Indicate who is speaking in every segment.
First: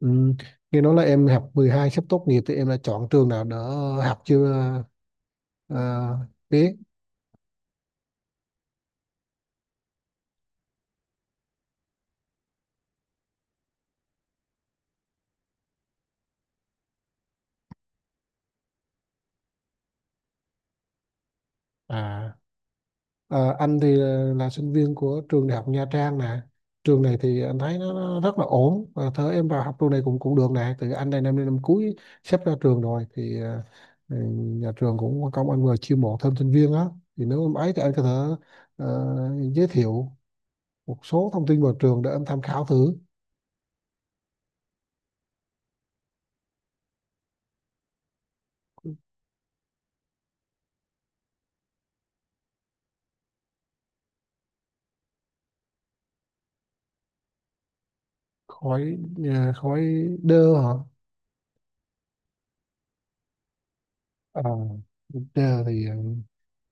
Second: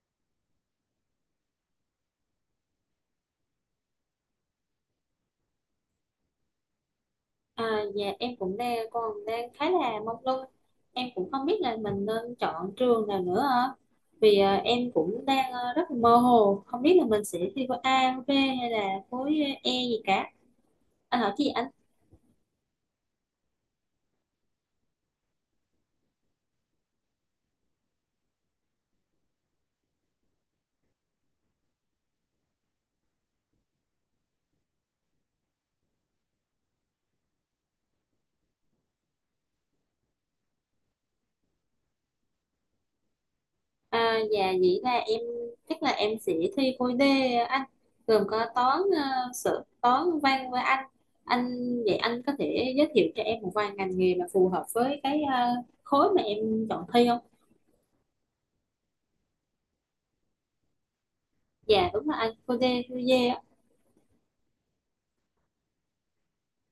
Speaker 1: Ừ. Nghe nói là em học 12 sắp tốt nghiệp thì em đã chọn trường nào đỡ học chưa? ờ, biết.
Speaker 2: À, dạ em cũng đang khá là mông lung, em cũng không biết là mình nên chọn trường nào nữa ạ. Vì em cũng đang rất là mơ hồ, không biết là mình sẽ thi khối A, khối B hay là khối E gì cả. Anh hỏi chị anh.
Speaker 1: À, anh thì là sinh viên của trường đại học Nha Trang nè. Trường này thì anh thấy nó rất là ổn và thớ em vào học trường này cũng cũng được nè. Từ anh đây năm năm cuối sắp ra trường rồi thì nhà trường cũng có công anh vừa chiêu mộ thêm sinh viên á, thì nếu em ấy thì anh có thể ờ, giới thiệu một số thông tin vào trường để em tham khảo thử.
Speaker 2: À, dạ vậy là em chắc là em sẽ thi khối D anh, gồm có toán sự toán văn với anh anh. Vậy anh có thể giới thiệu cho em một vài ngành nghề mà phù hợp với cái khối mà em chọn thi không?
Speaker 1: Khỏi khỏi đơ hả?
Speaker 2: Dạ đúng là anh, khối D, khối D.
Speaker 1: À, Tra thì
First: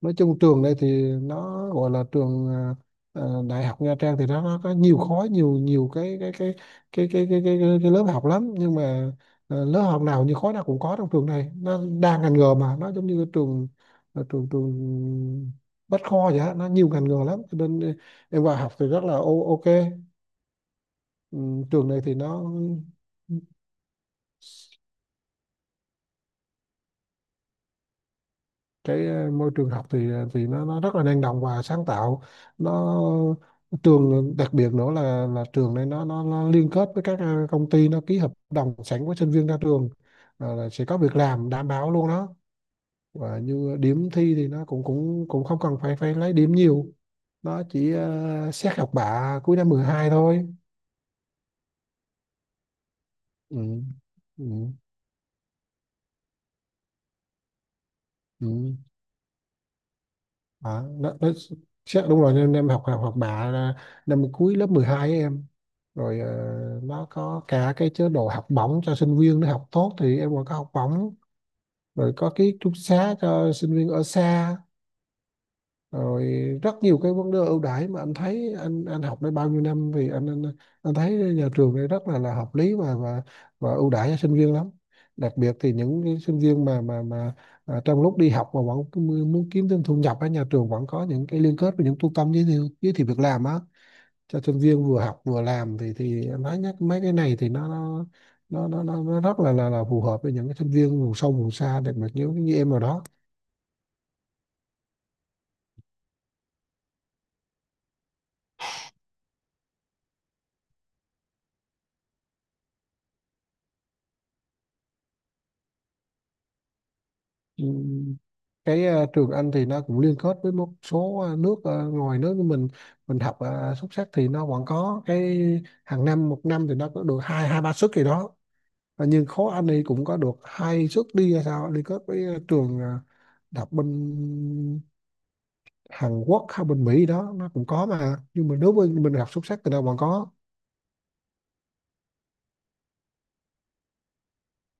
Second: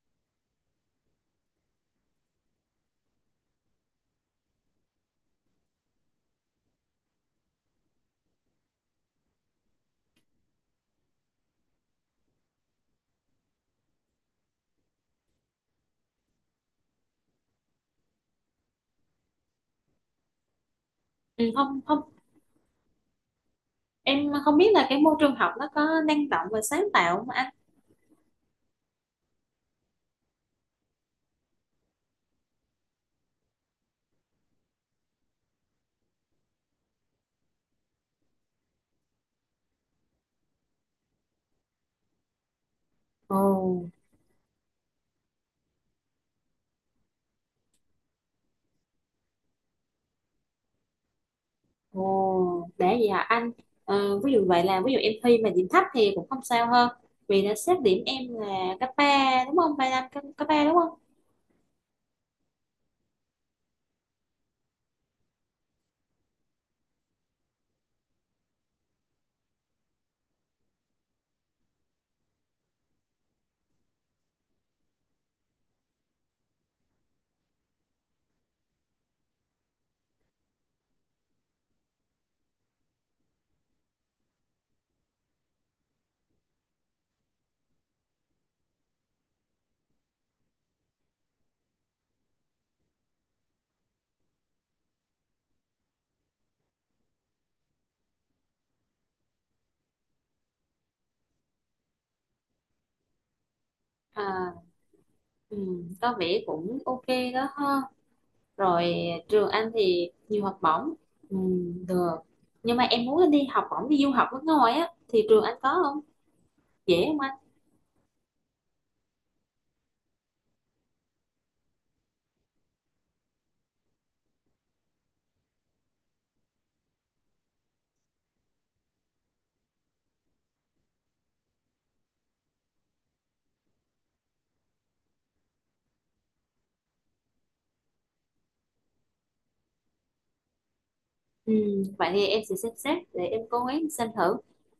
Speaker 1: nói chung trường đây thì nó gọi là trường đại học Nha Trang thì nó có nhiều khối, nhiều nhiều cái lớp học lắm, nhưng mà lớp học nào, như khối nào cũng có. Trong trường này nó đa ngành nghề, mà nó giống như cái trường ờ, trường trường Bách Khoa vậy á, nó nhiều ngành nghề lắm cho nên em vào học thì rất là ok. Ừ,
Speaker 2: Ừ, không
Speaker 1: trường
Speaker 2: không,
Speaker 1: này thì nó,
Speaker 2: em không biết là cái môi trường học nó có năng động và sáng tạo không anh?
Speaker 1: cái môi trường học thì thì nó rất là năng động và sáng tạo. Nó trường đặc biệt nữa là trường này nó liên kết với các công ty, nó ký hợp đồng sẵn với sinh viên ra trường. Ờ, là sẽ có việc làm đảm bảo luôn đó, và như
Speaker 2: Ồ.
Speaker 1: điểm thi thì nó cũng cũng cũng không cần phải phải lấy điểm nhiều, nó chỉ xét học bạ cuối năm 12 thôi.
Speaker 2: Ồ để vậy hả anh?
Speaker 1: Ừ.
Speaker 2: Ờ, ví dụ vậy
Speaker 1: Ừ.
Speaker 2: là ví dụ em thi mà điểm thấp thì cũng không sao hơn, vì đã xếp điểm em là
Speaker 1: Ừ.
Speaker 2: cấp ba đúng không, ba năm cấp 3 đúng không?
Speaker 1: Đó, chắc đúng rồi. Nên em học học học bạ là năm cuối lớp 12 ấy em. Rồi nó có cả cái chế độ học bổng cho sinh viên, nó học tốt thì em còn có học bổng, rồi có ký túc xá cho sinh viên ở xa, rồi rất nhiều cái vấn đề ưu đãi, mà anh thấy anh học đây bao nhiêu năm, vì anh thấy nhà trường đây rất là hợp lý và và ưu đãi cho sinh viên lắm. Đặc biệt thì những cái sinh viên mà mà à, trong lúc đi học mà vẫn cứ muốn kiếm thêm thu nhập, ở nhà trường vẫn có những cái liên kết với những trung tâm giới thiệu việc làm á, cho sinh viên vừa học vừa làm. Thì anh nói nhắc mấy cái này thì nó nó rất là là phù hợp với những cái sinh viên vùng sâu vùng xa, đặc biệt như như em rồi đó.
Speaker 2: À, ừ, có vẻ cũng ok đó ha. Rồi, trường anh thì nhiều học bổng, ừ, được, nhưng mà em muốn đi học bổng đi du học nước ngoài á thì trường anh có không, dễ không?
Speaker 1: Ừ, cái trường Anh thì nó cũng liên kết với một số nước ngoài nước của mình. Mình học xuất sắc thì nó vẫn có cái hàng năm, một năm thì nó có được hai hai ba suất gì đó. Và nhưng khối Anh thì cũng có được hai suất đi hay sao, liên kết với trường đọc bên Hàn Quốc hay bên Mỹ đó, nó cũng có. Mà nhưng mà nếu bên mình học xuất sắc thì nó vẫn có.
Speaker 2: Ừ, vậy thì em sẽ xem xét để em cố gắng xem thử,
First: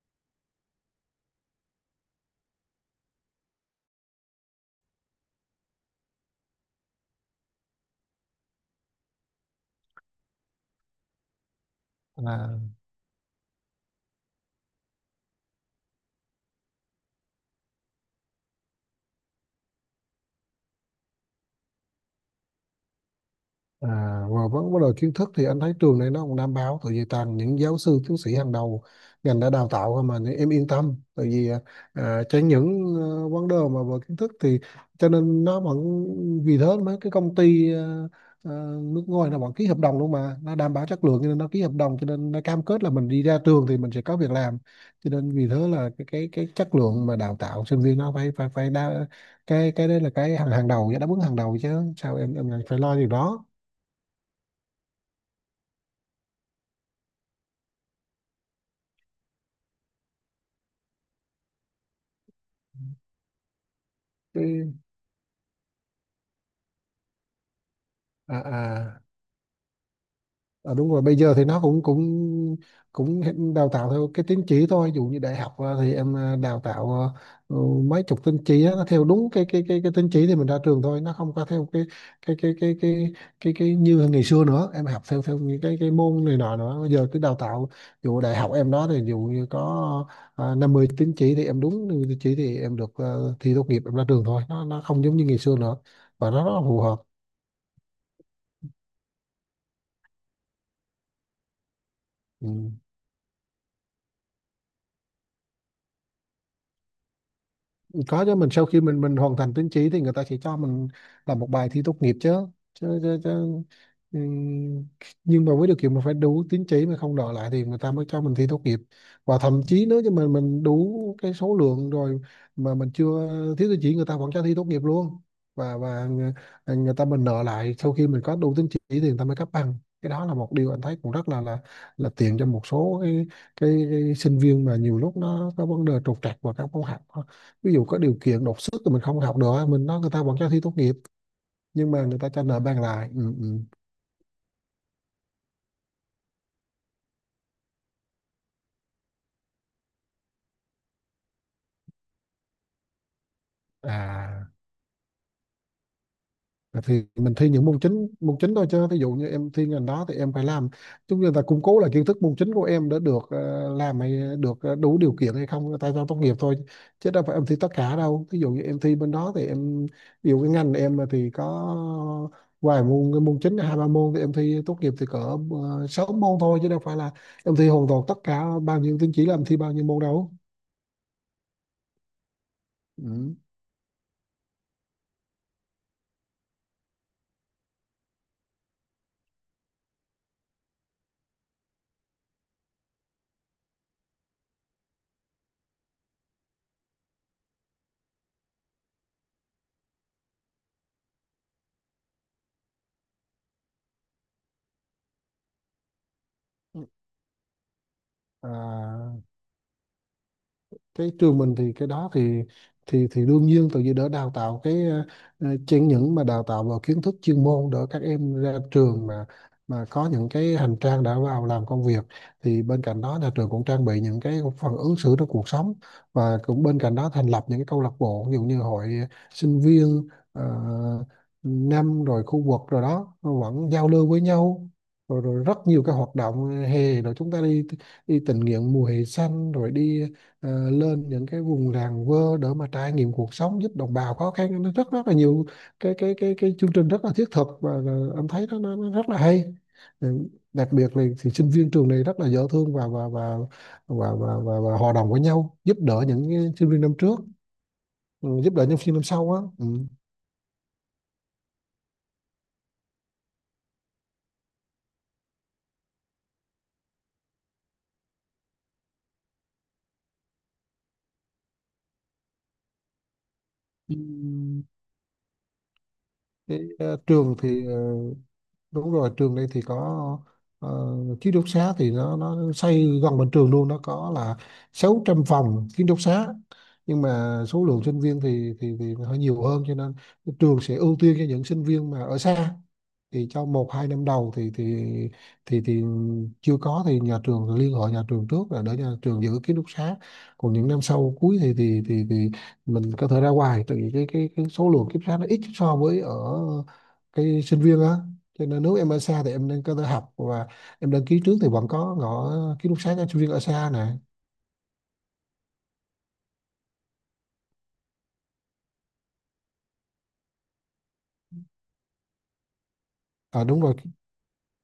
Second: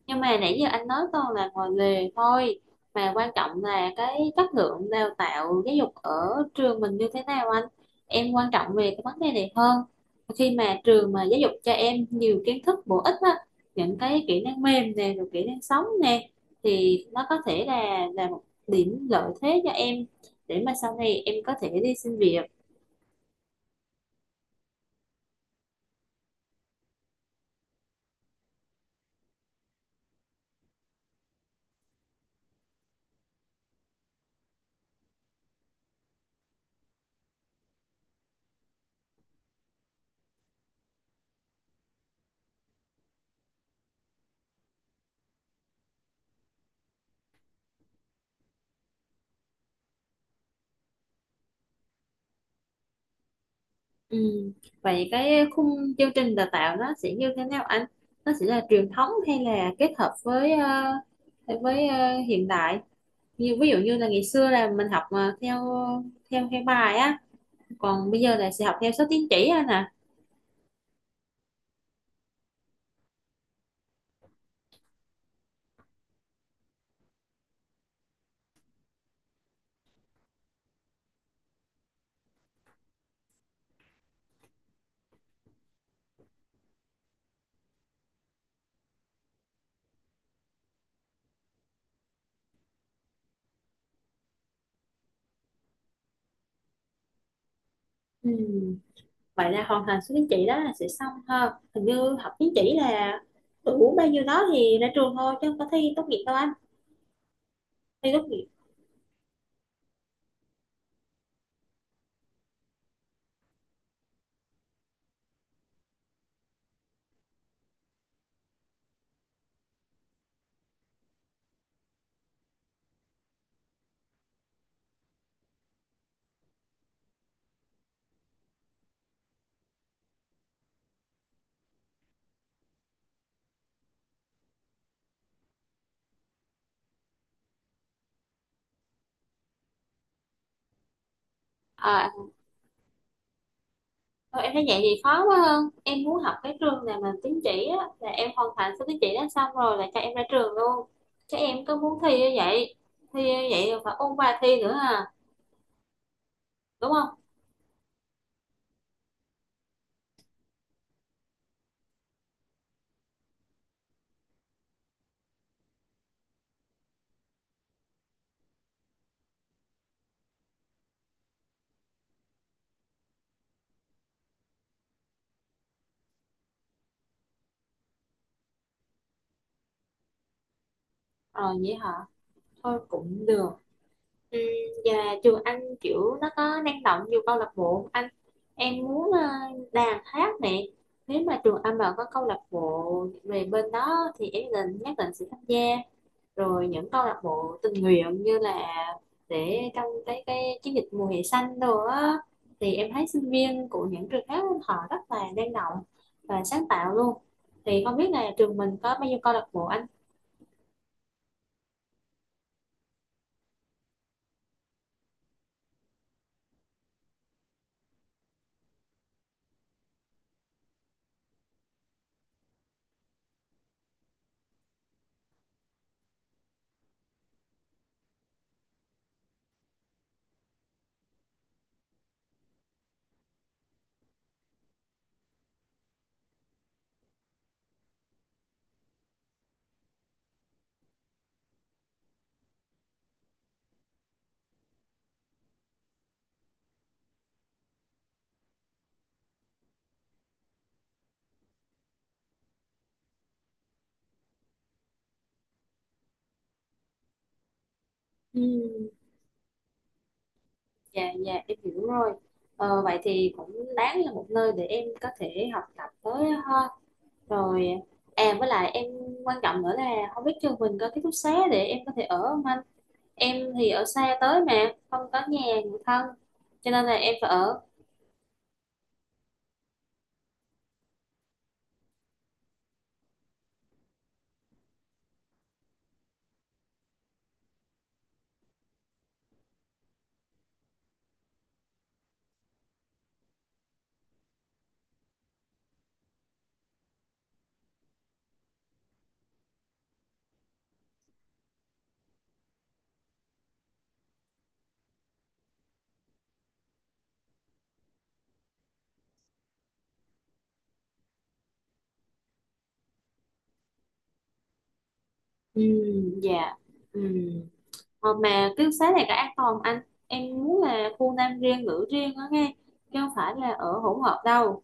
Speaker 2: nhưng mà nãy giờ anh nói toàn là ngoài lề thôi, mà quan trọng là cái chất lượng đào tạo giáo dục ở trường mình như thế nào anh. Em quan trọng về cái vấn đề này hơn. Khi mà trường mà giáo dục cho em nhiều kiến thức bổ ích á, những cái kỹ năng mềm nè, rồi kỹ năng sống nè, thì nó có thể là một điểm lợi thế cho em để mà sau này em có thể đi xin việc.
Speaker 1: À, và vấn vấn đề kiến thức thì anh thấy trường này nó cũng đảm bảo, tại vì toàn những giáo sư tiến sĩ hàng đầu ngành đã đào tạo thôi mà, nên em yên tâm. Tại vì à, tránh những vấn đề mà về kiến thức thì cho nên nó vẫn, vì thế mấy cái công ty ờ, nước ngoài nó vẫn ký hợp đồng luôn mà, nó đảm bảo chất lượng cho nên nó ký hợp đồng, cho nên nó cam kết là mình đi ra trường thì mình sẽ có việc làm. Cho nên vì thế là cái cái chất lượng mà đào tạo sinh viên nó phải phải phải đa, cái đấy là cái hàng hàng đầu, đáp ứng hàng đầu chứ sao em lại phải lo điều đó.
Speaker 2: Ừ. Vậy cái khung chương trình đào tạo nó sẽ như thế nào anh? Nó sẽ là truyền thống hay là kết hợp với với hiện đại? Như ví dụ như là ngày xưa là
Speaker 1: Cái
Speaker 2: mình học mà theo theo theo bài á, còn bây giờ
Speaker 1: à
Speaker 2: là sẽ học theo
Speaker 1: à
Speaker 2: số tín chỉ anh à.
Speaker 1: À, đúng rồi, bây giờ thì nó cũng cũng cũng hiện đào tạo theo cái tín chỉ thôi. Ví dụ như đại học à, thì em à, đào tạo à, ừ, mấy chục tín chỉ á, nó theo đúng cái cái tín chỉ thì mình ra trường thôi, nó không có theo cái cái cái cái cái cái như ngày xưa nữa. Em học theo theo những cái môn này nọ nữa, bây giờ cứ đào tạo, ví dụ đại học em đó thì ví dụ như có 50 tín chỉ thì em đúng 50 tín chỉ thì em được thi tốt nghiệp, em ra trường thôi. Nó không giống như ngày xưa nữa và nó rất là phù hợp.
Speaker 2: Ừ. Vậy là hoàn thành số tín chỉ đó là sẽ xong ha. Hình như học
Speaker 1: Ừ.
Speaker 2: tín chỉ là đủ bao nhiêu đó thì ra trường thôi chứ không có thi tốt nghiệp đâu anh. Thi tốt
Speaker 1: Có chứ,
Speaker 2: nghiệp.
Speaker 1: mình sau khi mình hoàn thành tín chỉ thì người ta sẽ cho mình làm một bài thi tốt nghiệp chứ. Chứ, chứ, chứ. Ừm, nhưng mà với điều kiện mình phải đủ tín chỉ mà không đòi lại, thì người ta mới cho mình thi tốt nghiệp. Và thậm chí nếu như mình đủ cái số lượng rồi, mà mình chưa, thiếu tín chỉ, người ta vẫn cho thi tốt nghiệp luôn. và và người, Người ta mình nợ lại, sau khi mình có đủ tín chỉ thì người ta mới cấp bằng. Cái đó là một điều anh thấy cũng rất là là tiện cho một số cái sinh viên mà nhiều lúc nó có vấn đề trục trặc và các môn học, ví dụ có điều kiện đột xuất thì mình không học được, mình nói người ta vẫn cho thi tốt nghiệp, nhưng mà
Speaker 2: À,
Speaker 1: người ta cho nợ bằng lại. Ừ, ừ.
Speaker 2: thôi em thấy vậy thì khó quá hơn. Em muốn học cái trường nào mà tín chỉ á, là em hoàn thành số tín chỉ đó xong rồi là cho em ra trường luôn. Chứ em cứ muốn thi như vậy, thi như vậy là phải ôn bài
Speaker 1: à
Speaker 2: thi nữa à,
Speaker 1: À,
Speaker 2: đúng
Speaker 1: thì
Speaker 2: không?
Speaker 1: mình thi những môn chính, thôi chứ. Ví dụ như em thi ngành đó thì em phải làm chúng, người ta củng cố lại kiến thức môn chính của em để được làm hay được đủ điều kiện hay không tại sao tốt nghiệp thôi, chứ đâu phải em thi tất cả đâu. Ví dụ như em thi bên đó thì em, ví dụ cái ngành em mà thì có vài môn, cái môn chính hai ba môn, thì em thi tốt nghiệp thì cỡ sáu môn thôi, chứ đâu phải là em thi hoàn toàn tất cả, bao nhiêu tín chỉ là em thi bao nhiêu môn đâu.
Speaker 2: Rồi vậy hả? Thôi cũng
Speaker 1: Ừ.
Speaker 2: được, ừ. Và trường anh kiểu nó có năng động nhiều câu lạc bộ không anh? Em muốn đàn hát nè. Nếu mà trường anh mà có câu lạc bộ về bên đó thì em định nhất định sẽ tham gia, rồi những câu lạc bộ tình nguyện, như là để trong cái chiến dịch mùa hè xanh đồ á, thì em thấy sinh viên của những trường khác họ rất là năng động và sáng
Speaker 1: Ừ.
Speaker 2: tạo luôn. Thì không biết là trường mình có bao
Speaker 1: à,
Speaker 2: nhiêu câu lạc bộ anh?
Speaker 1: cái trường mình thì cái đó thì thì đương nhiên, tại vì đỡ đào tạo cái chẳng những mà đào tạo vào kiến thức chuyên môn, đỡ các em ra trường mà có những cái hành trang đã vào làm công việc. Thì bên cạnh đó nhà trường cũng trang bị những cái phần ứng xử trong cuộc sống, và cũng bên cạnh đó thành lập những cái câu lạc bộ, ví dụ như hội sinh viên năm rồi khu vực rồi đó vẫn giao lưu với nhau. Rồi, rồi rất nhiều cái hoạt động hè, rồi chúng ta đi đi tình nguyện mùa hè xanh, rồi đi lên những cái vùng làng quê để mà trải nghiệm cuộc sống, giúp đồng bào khó khăn. Nó rất rất là nhiều cái cái chương trình rất là thiết thực, và là em thấy nó rất là hay. Ừ, đặc biệt là thì sinh viên trường này rất là dễ thương và và hòa đồng với nhau, giúp đỡ những cái sinh viên năm trước, ừ, giúp đỡ những sinh
Speaker 2: Ừ,
Speaker 1: viên năm sau á. Ừ.
Speaker 2: dạ dạ em hiểu rồi. Ờ, vậy thì cũng đáng là một nơi để em có thể học tập tới ha. Rồi, à với lại em quan trọng nữa là không biết trường mình có ký túc xá để em có thể ở không anh. Em thì ở xa tới
Speaker 1: Ừm,
Speaker 2: mà không có nhà người thân, cho nên là em phải
Speaker 1: Trường
Speaker 2: ở.
Speaker 1: thì đúng rồi, trường đây thì có ờ, ký túc xá thì nó xây gần bên trường luôn. Nó có là 600 phòng ký túc xá, nhưng mà số lượng sinh viên thì hơi nhiều hơn, cho nên trường sẽ ưu tiên cho những sinh viên mà ở xa. Thì trong một hai năm đầu thì thì chưa có thì nhà trường liên hệ, nhà trường trước là để nhà trường giữ ký túc xá. Còn những năm sau cuối thì thì mình có thể ra ngoài, tại vì cái số lượng ký túc xá nó ít so với ở cái sinh viên á. Cho nên nếu em ở xa thì em nên có thể học và em đăng ký trước thì vẫn có ngõ ký túc xá cho sinh viên ở xa nè.
Speaker 2: Ừ. Dạ. Ừ. Ờ, mà ký túc xá này có an toàn anh? Em muốn là khu nam riêng nữ riêng đó nghe, chứ không phải
Speaker 1: À,
Speaker 2: là
Speaker 1: đúng
Speaker 2: ở
Speaker 1: rồi.
Speaker 2: hỗn hợp đâu.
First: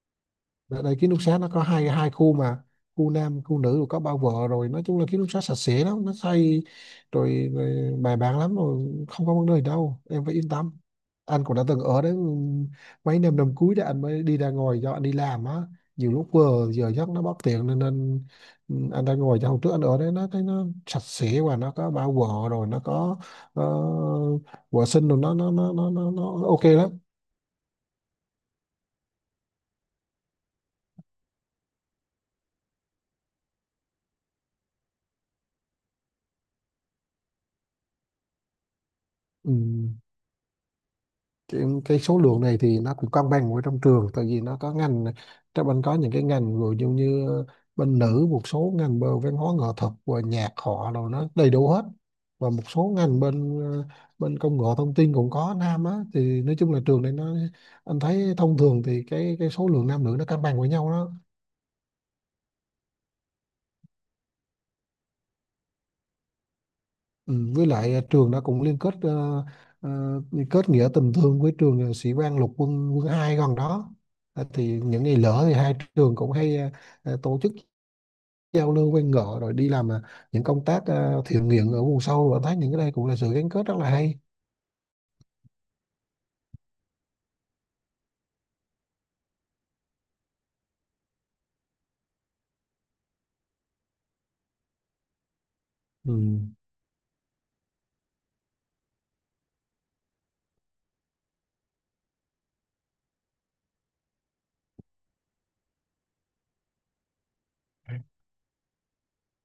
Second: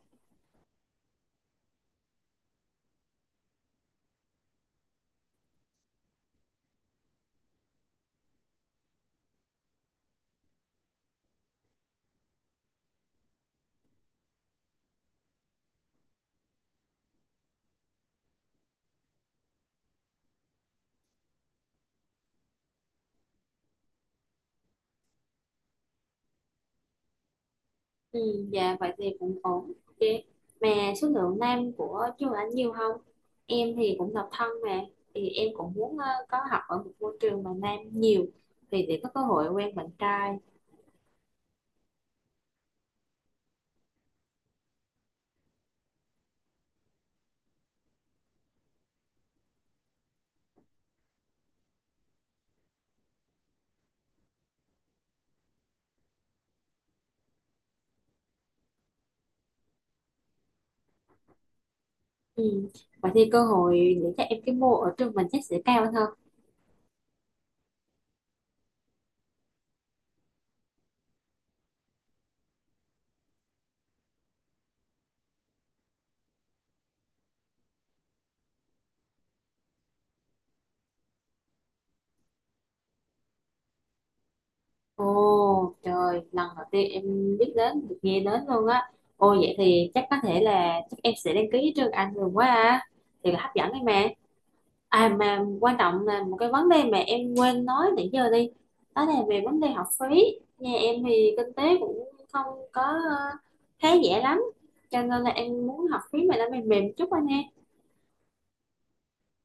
Speaker 1: Đợt này ký túc xá nó có hai hai khu mà, khu nam khu nữ, rồi có bao vợ. Rồi nói chung là ký túc xá sạch sẽ lắm, nó xây rồi, rồi bài bản lắm rồi, không có vấn đề đâu, em phải yên tâm. Anh cũng đã từng ở đấy mấy năm, năm cuối đó anh mới đi ra ngoài do anh đi làm á, nhiều lúc vừa giờ giấc nó bất tiện nên anh ra ngoài. Cho hôm trước anh ở đấy nó thấy nó sạch sẽ, và nó có bao vợ rồi nó có ờ, vệ sinh rồi nó nó ok lắm.
Speaker 2: Ừ. Dạ vậy thì cũng ổn, ok. Mà số lượng nam của trường anh nhiều không? Em thì cũng độc thân mà, thì em cũng muốn có học ở một môi trường mà nam nhiều, thì để có cơ hội
Speaker 1: Ừ.
Speaker 2: quen bạn trai.
Speaker 1: Cái số lượng này thì nó cũng cân bằng ở trong trường, tại vì nó có ngành trong bên có những cái ngành, ví dụ như bên nữ một số ngành bên văn hóa nghệ thuật và nhạc họ, rồi nó đầy đủ hết, và một số ngành bên bên công nghệ thông tin cũng có nam á. Thì nói chung là trường này nó, anh thấy thông thường thì cái số lượng nam nữ nó cân bằng với nhau đó.
Speaker 2: Ừ. Vậy thì cơ hội để cho em cái mô ở trường mình chắc sẽ cao hơn.
Speaker 1: Ừ, với lại à, trường đã cũng liên kết ờ, liên kết nghĩa tình thương với trường à, sĩ quan lục quân quân 2 gần đó. Ờ, thì những ngày lỡ thì hai trường cũng hay tổ chức giao lưu quen ngọ, rồi đi làm à, những công tác à, thiện nguyện ở vùng sâu, và thấy những cái đây cũng là sự gắn kết rất là hay.
Speaker 2: Ồ trời, lần đầu tiên em biết đến, được nghe đến luôn á. Ồ vậy thì chắc có thể là chắc em sẽ đăng ký trường Anh luôn quá à. Thì là hấp dẫn đấy mà. À mà quan trọng
Speaker 1: Ừ.
Speaker 2: là một cái vấn đề mà em quên nói nãy giờ đi. Đó là về vấn đề học phí. Nhà em thì kinh tế cũng không có khá giả lắm. Cho nên là em muốn học phí mà nó mềm mềm chút anh ha.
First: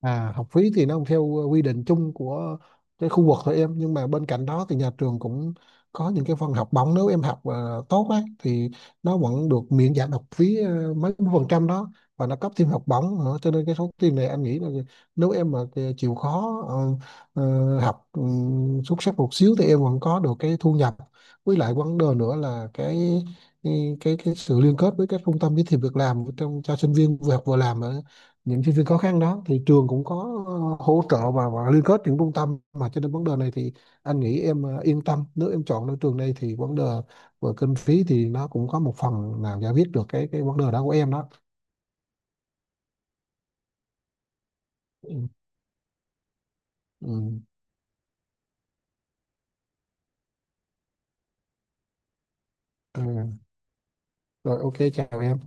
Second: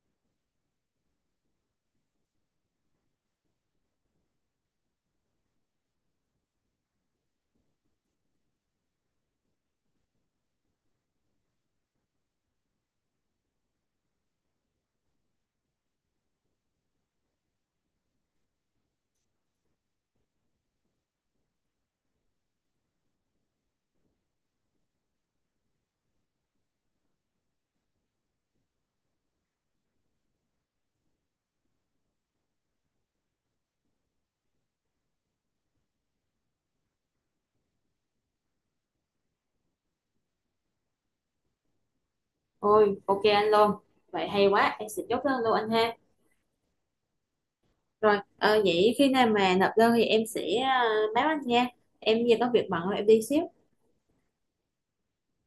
Speaker 1: À, học phí thì nó không theo quy định chung của cái khu vực thôi em, nhưng mà bên cạnh đó thì nhà trường cũng có những cái phần học bổng. Nếu em học tốt á thì nó vẫn được miễn giảm học phí mấy phần trăm đó, và nó cấp thêm học bổng nữa. Cho nên cái số tiền này anh nghĩ là nếu em mà chịu khó học xuất sắc một xíu thì em vẫn có được cái thu nhập. Với lại vấn đề nữa là cái sự liên kết với các trung tâm giới thiệu việc làm trong, cho sinh viên vừa học vừa làm, những sinh viên khó khăn đó, thì trường cũng có hỗ trợ và liên kết những trung tâm mà. Cho nên vấn đề này thì anh nghĩ em yên tâm, nếu em chọn được trường này thì vấn đề về kinh phí thì nó cũng có một phần nào giải quyết được cái vấn đề đó của em đó.
Speaker 2: Ôi ok anh luôn. Vậy hay quá, em sẽ chốt
Speaker 1: Ừ.
Speaker 2: đơn luôn anh ha.
Speaker 1: Ừ.
Speaker 2: Rồi, vậy khi nào mà nộp đơn thì em sẽ ờ, báo anh nha. Em giờ có việc bận rồi, em đi
Speaker 1: Ừ.
Speaker 2: xíu.
Speaker 1: Rồi, ok, chào em.